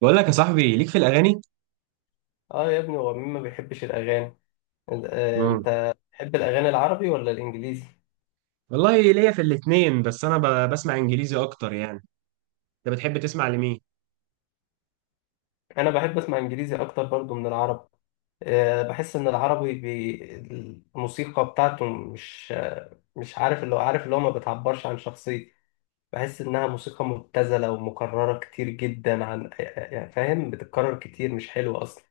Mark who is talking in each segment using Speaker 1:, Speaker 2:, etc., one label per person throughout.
Speaker 1: بقول لك يا صاحبي، ليك في الاغاني.
Speaker 2: اه، يا ابني هو مين ما بيحبش الاغاني؟
Speaker 1: امم
Speaker 2: انت تحب الاغاني العربي ولا الانجليزي؟
Speaker 1: والله ليا في الاتنين، بس انا بسمع انجليزي اكتر يعني. انت بتحب تسمع لمين؟
Speaker 2: انا بحب اسمع انجليزي اكتر برضو من العربي. بحس ان العربي الموسيقى بتاعته مش عارف اللي هو ما بتعبرش عن شخصيتي. بحس انها موسيقى مبتذله ومكرره كتير جدا عن يعني فاهم بتتكرر كتير مش حلوه اصلا.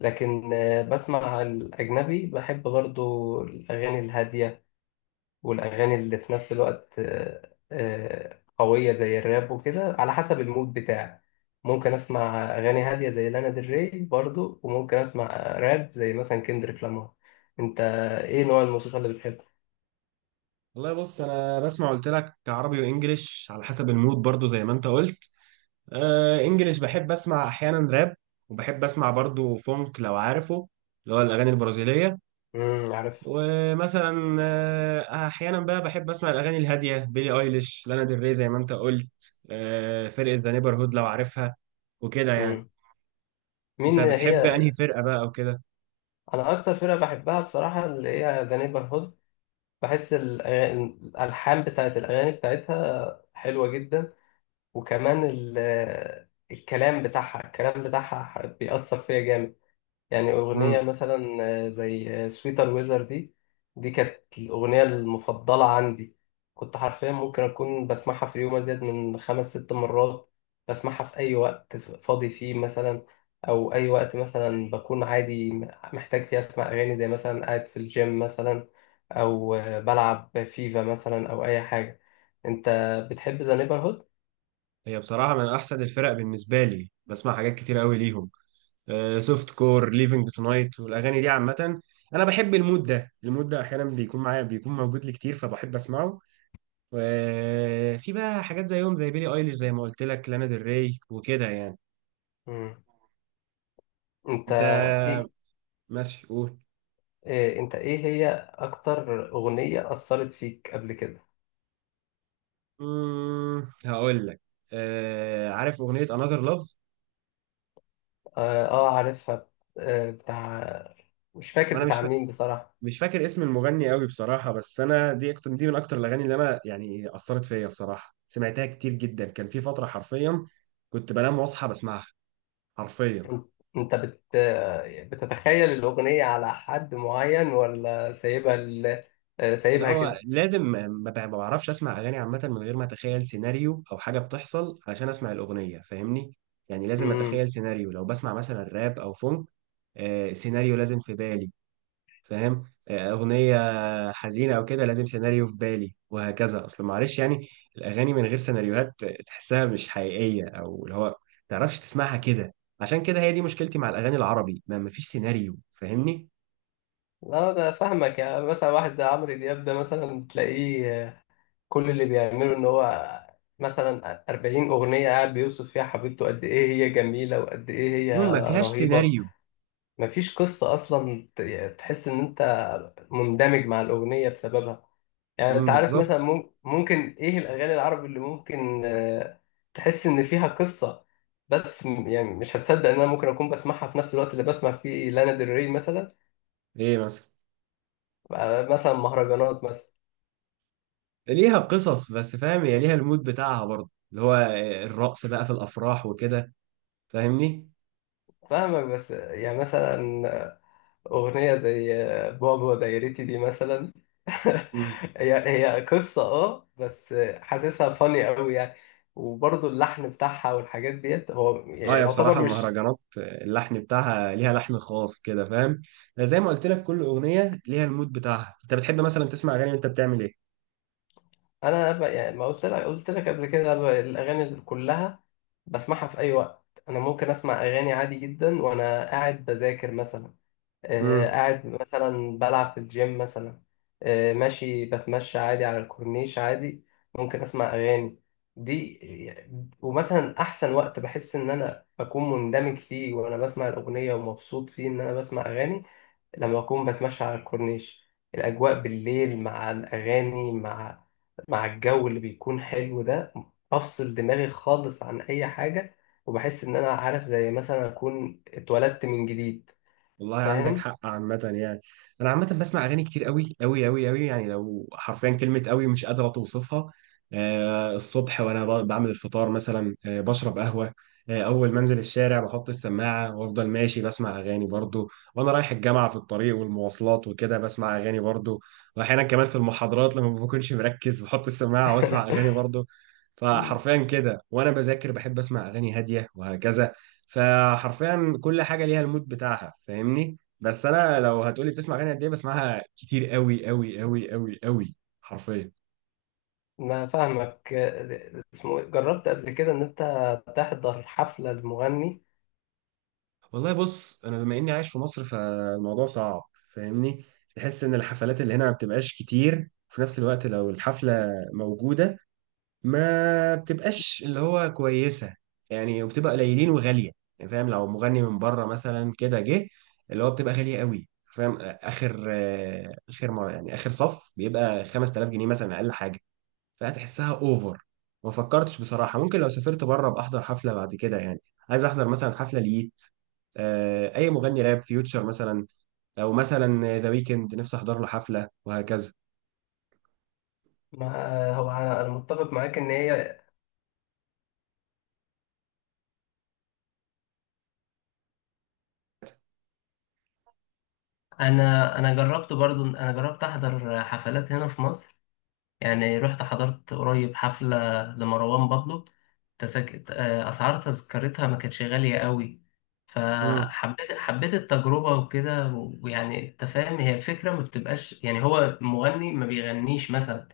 Speaker 2: لكن بسمع الاجنبي، بحب برضو الاغاني الهاديه والأغاني اللي في نفس الوقت قوية زي الراب وكده على حسب المود بتاعي. ممكن أسمع أغاني هادية زي لانا ديل ري برضو، وممكن أسمع راب زي مثلا كندريك لامار. أنت، إيه نوع الموسيقى اللي بتحبها؟
Speaker 1: والله بص، انا بسمع، قلت لك عربي وانجليش على حسب المود برضو زي ما انت قلت. انجليش، بحب اسمع احيانا راب، وبحب اسمع برضو فونك لو عارفه، اللي هو الاغاني البرازيليه.
Speaker 2: امم، عارف.
Speaker 1: ومثلا احيانا بقى بحب اسمع الاغاني الهاديه، بيلي ايليش، لانا ديل ري، زي ما انت قلت. فرقه ذا نيبرهود لو عارفها، وكده يعني.
Speaker 2: امم،
Speaker 1: انت
Speaker 2: مين
Speaker 1: بتحب انهي
Speaker 2: هي؟
Speaker 1: فرقه بقى او كده؟
Speaker 2: أنا أكتر فرقة بحبها بصراحة اللي هي ذا نيبرهود. بحس الألحان بتاعت الأغاني بتاعتها حلوة جدا. وكمان الكلام بتاعها بيأثر فيا جامد. يعني
Speaker 1: امم
Speaker 2: أغنية مثلا، زي سويتر ويزر دي. دي كانت الأغنية المفضلة عندي. كنت حرفيا ممكن أكون بسمعها في اليوم أزيد من خمس ست مرات. بسمعها في أي وقت فاضي فيه مثلا، أو أي وقت مثلا بكون عادي محتاج فيه أسمع أغاني، زي مثلا قاعد في الجيم مثلا، أو بلعب فيفا مثلا أو أي حاجة. أنت، بتحب ذا نيبرهود؟
Speaker 1: هي بصراحه من احسن الفرق بالنسبه لي، بسمع حاجات كتير قوي ليهم. سوفت كور، ليفنج تونايت، والاغاني دي عامه. انا بحب المود ده، المود ده احيانا بيكون معايا، بيكون موجود لي كتير فبحب اسمعه. وفي بقى حاجات زيهم، زي بيلي ايليش، زي ما قلت لك لانا ديل ري، وكده يعني.
Speaker 2: مم. أنت،
Speaker 1: انت؟
Speaker 2: إيه
Speaker 1: ماشي قول.
Speaker 2: إيه انت ايه هي اكتر اغنية اثرت فيك قبل كده؟
Speaker 1: هقول لك. عارف اغنيه Another Love؟
Speaker 2: اه، عارفها. آه بتاع مش فاكر
Speaker 1: وانا
Speaker 2: بتاع مين بصراحة.
Speaker 1: مش فاكر اسم المغني قوي بصراحة. بس أنا دي أكتر، دي من أكتر الأغاني اللي أنا يعني أثرت فيا بصراحة، سمعتها كتير جدا، كان في فترة حرفيا كنت بنام وأصحى بسمعها، حرفيا.
Speaker 2: انت، أنت بت بتتخيل الاغنية على حد معين، ولا سايبها ال... آه،
Speaker 1: لا،
Speaker 2: سايبها
Speaker 1: هو
Speaker 2: كده؟
Speaker 1: لازم، ما بعرفش أسمع أغاني عامة من غير ما أتخيل سيناريو أو حاجة بتحصل علشان أسمع الأغنية، فاهمني. يعني لازم
Speaker 2: امم.
Speaker 1: أتخيل سيناريو لو بسمع مثلا راب أو فونك. سيناريو لازم في بالي. فاهم؟ أغنية حزينة أو كده لازم سيناريو في بالي وهكذا، أصل معلش يعني. الأغاني من غير سيناريوهات تحسها مش حقيقية، أو اللي هو متعرفش تسمعها كده. عشان كده هي دي مشكلتي مع الأغاني العربي، ما مفيش سيناريو، فاهمني؟
Speaker 2: لا، انا فاهمك. يعني مثلا واحد زي عمرو دياب ده، مثلا تلاقيه كل اللي بيعمله ان هو مثلا 40 اغنية قاعد بيوصف فيها حبيبته قد ايه هي جميلة وقد ايه هي
Speaker 1: مم، ما فيهاش
Speaker 2: رهيبة.
Speaker 1: سيناريو.
Speaker 2: مفيش قصة أصلا، يعني تحس إن أنت مندمج مع الأغنية بسببها. يعني أنت
Speaker 1: مم،
Speaker 2: عارف مثلا،
Speaker 1: بالظبط.
Speaker 2: ممكن إيه الأغاني العربي اللي ممكن تحس إن فيها قصة؟ بس يعني مش هتصدق إن أنا ممكن أكون بسمعها في نفس الوقت اللي بسمع فيه لانا ديل ري مثلا.
Speaker 1: إيه مثلا؟
Speaker 2: مثلا مهرجانات مثلا.
Speaker 1: ليها قصص، بس فاهم، هي ليها المود بتاعها برضه، اللي هو الرقص بقى في الأفراح وكده، فاهمني؟
Speaker 2: فاهمك، بس يعني مثلا أغنية زي بابا دايرتي دي مثلا هي هي قصة، اه، بس حاسسها فاني قوي يعني. وبرضه اللحن بتاعها والحاجات ديت هو
Speaker 1: اه يا،
Speaker 2: يعتبر
Speaker 1: بصراحة
Speaker 2: مش.
Speaker 1: المهرجانات اللحن بتاعها ليها لحن خاص كده، فاهم؟ زي ما قلت لك كل أغنية ليها المود بتاعها. انت بتحب مثلا تسمع أغاني وانت بتعمل ايه؟
Speaker 2: أنا يعني ما قلت لك قبل كده، الأغاني اللي كلها بسمعها في أي وقت. أنا ممكن أسمع أغاني عادي جدا وأنا قاعد بذاكر مثلا،
Speaker 1: امم.
Speaker 2: قاعد مثلا بلعب في الجيم مثلا، ماشي بتمشى عادي على الكورنيش عادي، ممكن اسمع اغاني دي. ومثلا احسن وقت بحس ان انا بكون مندمج فيه وانا بسمع الاغنيه ومبسوط فيه ان انا بسمع اغاني لما اكون بتمشى على الكورنيش. الاجواء بالليل مع الاغاني مع مع الجو اللي بيكون حلو ده، بفصل دماغي خالص عن اي حاجه. وبحس ان انا، عارف، زي مثلا اكون اتولدت من جديد،
Speaker 1: والله عندك
Speaker 2: فاهم؟
Speaker 1: حق عامة يعني. أنا عامة بسمع أغاني كتير أوي أوي أوي أوي، يعني لو حرفيا كلمة أوي مش قادرة توصفها. الصبح وأنا بعمل الفطار مثلا، بشرب قهوة. أول ما أنزل الشارع بحط السماعة وأفضل ماشي بسمع أغاني برضو، وأنا رايح الجامعة في الطريق والمواصلات وكده بسمع أغاني برضو. وأحيانا كمان في المحاضرات لما ما بكونش مركز بحط السماعة وأسمع أغاني برضو.
Speaker 2: مم.
Speaker 1: فحرفيا كده وأنا بذاكر بحب أسمع أغاني هادية وهكذا. فحرفيا كل حاجه ليها المود بتاعها، فاهمني. بس انا لو هتقولي بتسمع اغاني قد ايه، بسمعها كتير قوي قوي قوي قوي قوي، حرفيا.
Speaker 2: انا فاهمك. اسمه إيه؟ جربت قبل كده ان انت تحضر حفلة لمغني؟
Speaker 1: والله بص، انا بما اني عايش في مصر فالموضوع صعب، فاهمني. تحس ان الحفلات اللي هنا ما بتبقاش كتير، وفي نفس الوقت لو الحفله موجوده ما بتبقاش اللي هو كويسة، يعني وبتبقى قليلين وغالية يعني. فاهم، لو مغني من بره مثلا كده جه، اللي هو بتبقى غالية قوي. فاهم؟ آخر آه، آخر مر- يعني آخر صف بيبقى 5000 جنيه مثلا أقل حاجة، فهتحسها أوفر. ما فكرتش بصراحة، ممكن لو سافرت بره بأحضر حفلة بعد كده يعني. عايز أحضر مثلا حفلة ليت، أي مغني راب، فيوتشر مثلا، أو مثلا ذا ويكند نفسي أحضر له حفلة وهكذا.
Speaker 2: ما آه، هو أنا متفق معاك ان هي. انا جربت برضو، انا جربت احضر حفلات هنا في مصر. يعني رحت حضرت قريب حفلة لمروان بابلو. تسك... آه، اسعار تذكرتها ما كانتش غالية قوي،
Speaker 1: مم.
Speaker 2: فحبيت التجربة وكده. ويعني انت فاهم، هي الفكرة ما بتبقاش يعني هو مغني ما بيغنيش مثلا.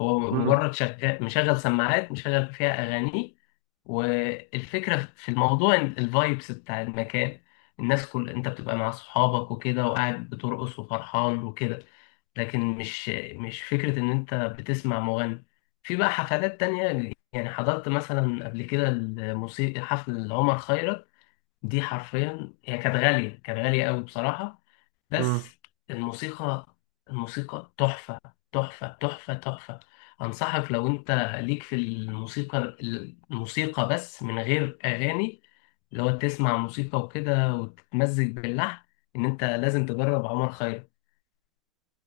Speaker 2: هو مجرد شغال مشغل سماعات مشغل فيها اغانيه. والفكره في الموضوع إن الفايبس بتاع المكان، الناس، كل انت بتبقى مع صحابك وكده وقاعد بترقص وفرحان وكده. لكن مش، فكره ان انت بتسمع مغني. في بقى حفلات تانية، يعني حضرت مثلا قبل كده الموسيقى، حفل عمر خيرت. دي حرفيا هي كانت غاليه، كانت غاليه قوي بصراحه. بس
Speaker 1: مم.
Speaker 2: الموسيقى الموسيقى تحفة، تحفة، تحفة، تحفة. أنصحك، لو أنت ليك في الموسيقى بس من غير أغاني، اللي هو تسمع موسيقى وكده وتتمزج باللحن، إن أنت لازم تجرب عمر خيرت.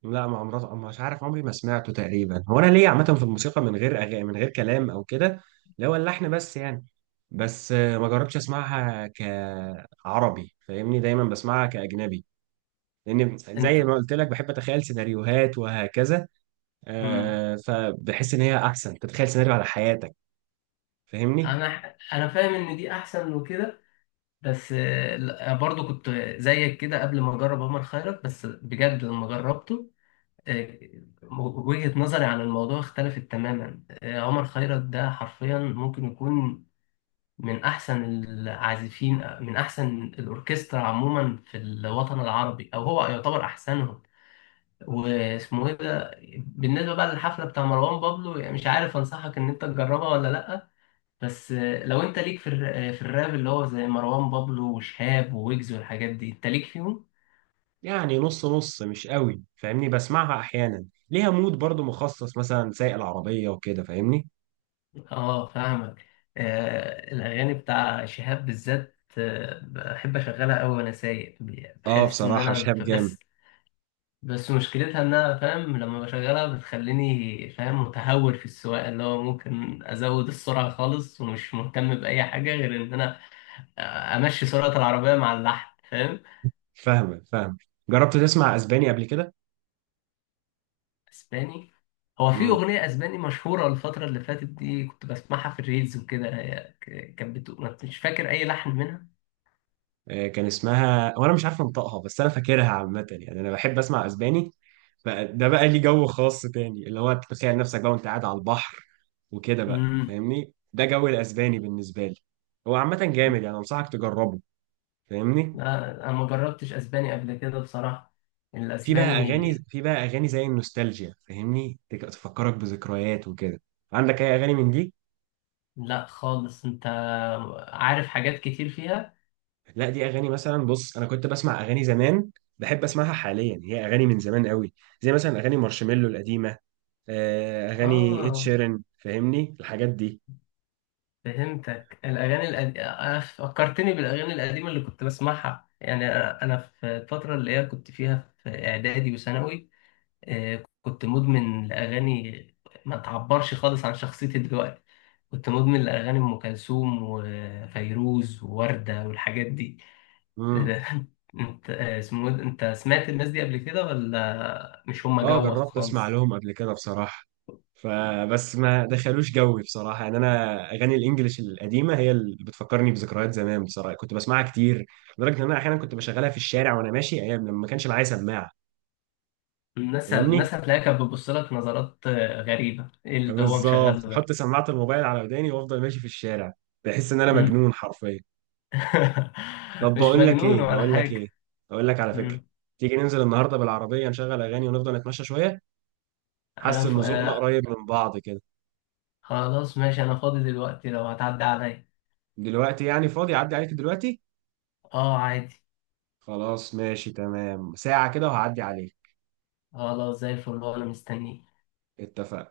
Speaker 1: لا، ما عمري، مش عارف عمري ما سمعته تقريبا. هو انا ليا عامه في الموسيقى من غير أغاني، من غير كلام او كده، اللي هو اللحن بس يعني. بس ما جربتش اسمعها كعربي، فاهمني، دايما بسمعها كاجنبي، لان
Speaker 2: أنت.
Speaker 1: زي ما قلت لك بحب اتخيل سيناريوهات وهكذا.
Speaker 2: مم.
Speaker 1: فبحس ان هي احسن تتخيل سيناريو على حياتك، فاهمني.
Speaker 2: أنا فاهم إن دي أحسن وكده. بس لا، برضو كنت زيك كده قبل ما أجرب عمر خيرت، بس بجد لما جربته، آه، وجهة نظري عن الموضوع اختلفت تماما. عمر خيرت ده حرفيا ممكن يكون من أحسن العازفين، من أحسن الأوركسترا عموما في الوطن العربي، أو هو يعتبر أحسنهم. واسمه إيه ده. بالنسبة بقى للحفلة بتاع مروان بابلو، يعني مش عارف أنصحك إن أنت تجربها ولا لأ. بس لو أنت ليك في في الراب، اللي هو زي مروان بابلو وشهاب وويجز والحاجات دي، أنت ليك فيهم؟
Speaker 1: يعني نص نص، مش قوي فاهمني، بسمعها احيانا. ليها مود برضو مخصص، مثلا سايق العربيه وكده، فاهمني.
Speaker 2: اه، فاهمك. الاغاني بتاع شهاب بالذات، بحب اشغلها قوي وانا سايق.
Speaker 1: اه
Speaker 2: بحس ان
Speaker 1: بصراحه
Speaker 2: انا،
Speaker 1: شهاب جامد.
Speaker 2: بس. مشكلتها انها، فاهم، لما بشغلها بتخليني، فاهم، متهور في السواقه، اللي هو ممكن ازود السرعه خالص ومش مهتم باي حاجه غير ان انا امشي سرعه العربيه مع اللحن، فاهم.
Speaker 1: فاهمك فاهم. جربت تسمع اسباني قبل كده؟
Speaker 2: اسباني؟ هو في
Speaker 1: امم
Speaker 2: اغنيه اسباني مشهوره الفتره اللي فاتت دي كنت بسمعها في الريلز وكده، هي كانت بتقول، مش فاكر اي لحن منها.
Speaker 1: كان اسمها وانا مش عارف انطقها، بس انا فاكرها عامه، يعني انا بحب اسمع اسباني. فده بقى لي جو خاص تاني، اللي هو تتخيل نفسك بقى وانت قاعد على البحر وكده بقى،
Speaker 2: امم.
Speaker 1: فاهمني، ده جو الاسباني بالنسبه لي. هو عامه جامد يعني، انصحك تجربه، فاهمني.
Speaker 2: لا، انا ما جربتش اسباني قبل كده بصراحة، الاسباني.
Speaker 1: في بقى اغاني زي النوستالجيا، فاهمني، تفكرك بذكريات وكده. عندك اي اغاني من دي؟
Speaker 2: لا خالص. انت عارف حاجات كتير فيها.
Speaker 1: لا، دي اغاني مثلا، بص انا كنت بسمع اغاني زمان بحب اسمعها حاليا، هي اغاني من زمان قوي، زي مثلا اغاني مارشميلو القديمه، اغاني اد
Speaker 2: اه،
Speaker 1: شيرن، فاهمني الحاجات دي.
Speaker 2: فهمتك. الاغاني القديمة فكرتني بالاغاني القديمة اللي كنت بسمعها، يعني أنا في الفترة اللي هي كنت فيها في اعدادي وثانوي، كنت مدمن لاغاني ما تعبرش خالص عن شخصيتي دلوقتي. كنت مدمن لاغاني ام كلثوم وفيروز ووردة والحاجات دي.
Speaker 1: امم.
Speaker 2: انت، اسمه إيه ده؟ انت سمعت الناس دي قبل كده ولا مش هم
Speaker 1: اه،
Speaker 2: جوك
Speaker 1: جربت اسمع
Speaker 2: خالص؟
Speaker 1: لهم قبل كده بصراحه، فبس ما دخلوش جوي بصراحه، يعني انا اغاني الانجليش القديمه هي اللي بتفكرني بذكريات زمان، بصراحه كنت بسمعها كتير، لدرجه ان انا احيانا كنت بشغلها في الشارع وانا ماشي ايام لما ما كانش معايا سماعه.
Speaker 2: الناس
Speaker 1: فاهمني.
Speaker 2: الناس هتلاقيها كانت بتبص لك نظرات غريبة، ايه اللي هو
Speaker 1: بالظبط،
Speaker 2: مشغله ده.
Speaker 1: احط سماعه الموبايل على وداني وافضل ماشي في الشارع، بحس ان انا
Speaker 2: مم.
Speaker 1: مجنون حرفيا. طب
Speaker 2: مش
Speaker 1: بقول لك
Speaker 2: مجنون
Speaker 1: ايه،
Speaker 2: ولا
Speaker 1: بقول لك
Speaker 2: حاجة.
Speaker 1: ايه، بقول لك على فكره،
Speaker 2: مم.
Speaker 1: تيجي ننزل النهارده بالعربيه نشغل اغاني ونفضل نتمشى شويه؟ حاسس
Speaker 2: انا ف...
Speaker 1: ان ذوقنا
Speaker 2: آه،
Speaker 1: قريب من بعض كده.
Speaker 2: خلاص ماشي، انا فاضي دلوقتي لو هتعدي عليا.
Speaker 1: دلوقتي يعني؟ فاضي، اعدي عليك دلوقتي؟
Speaker 2: اه، عادي.
Speaker 1: خلاص ماشي تمام، ساعه كده وهعدي عليك.
Speaker 2: خلاص، زي الفل انا مستنيك.
Speaker 1: اتفقنا.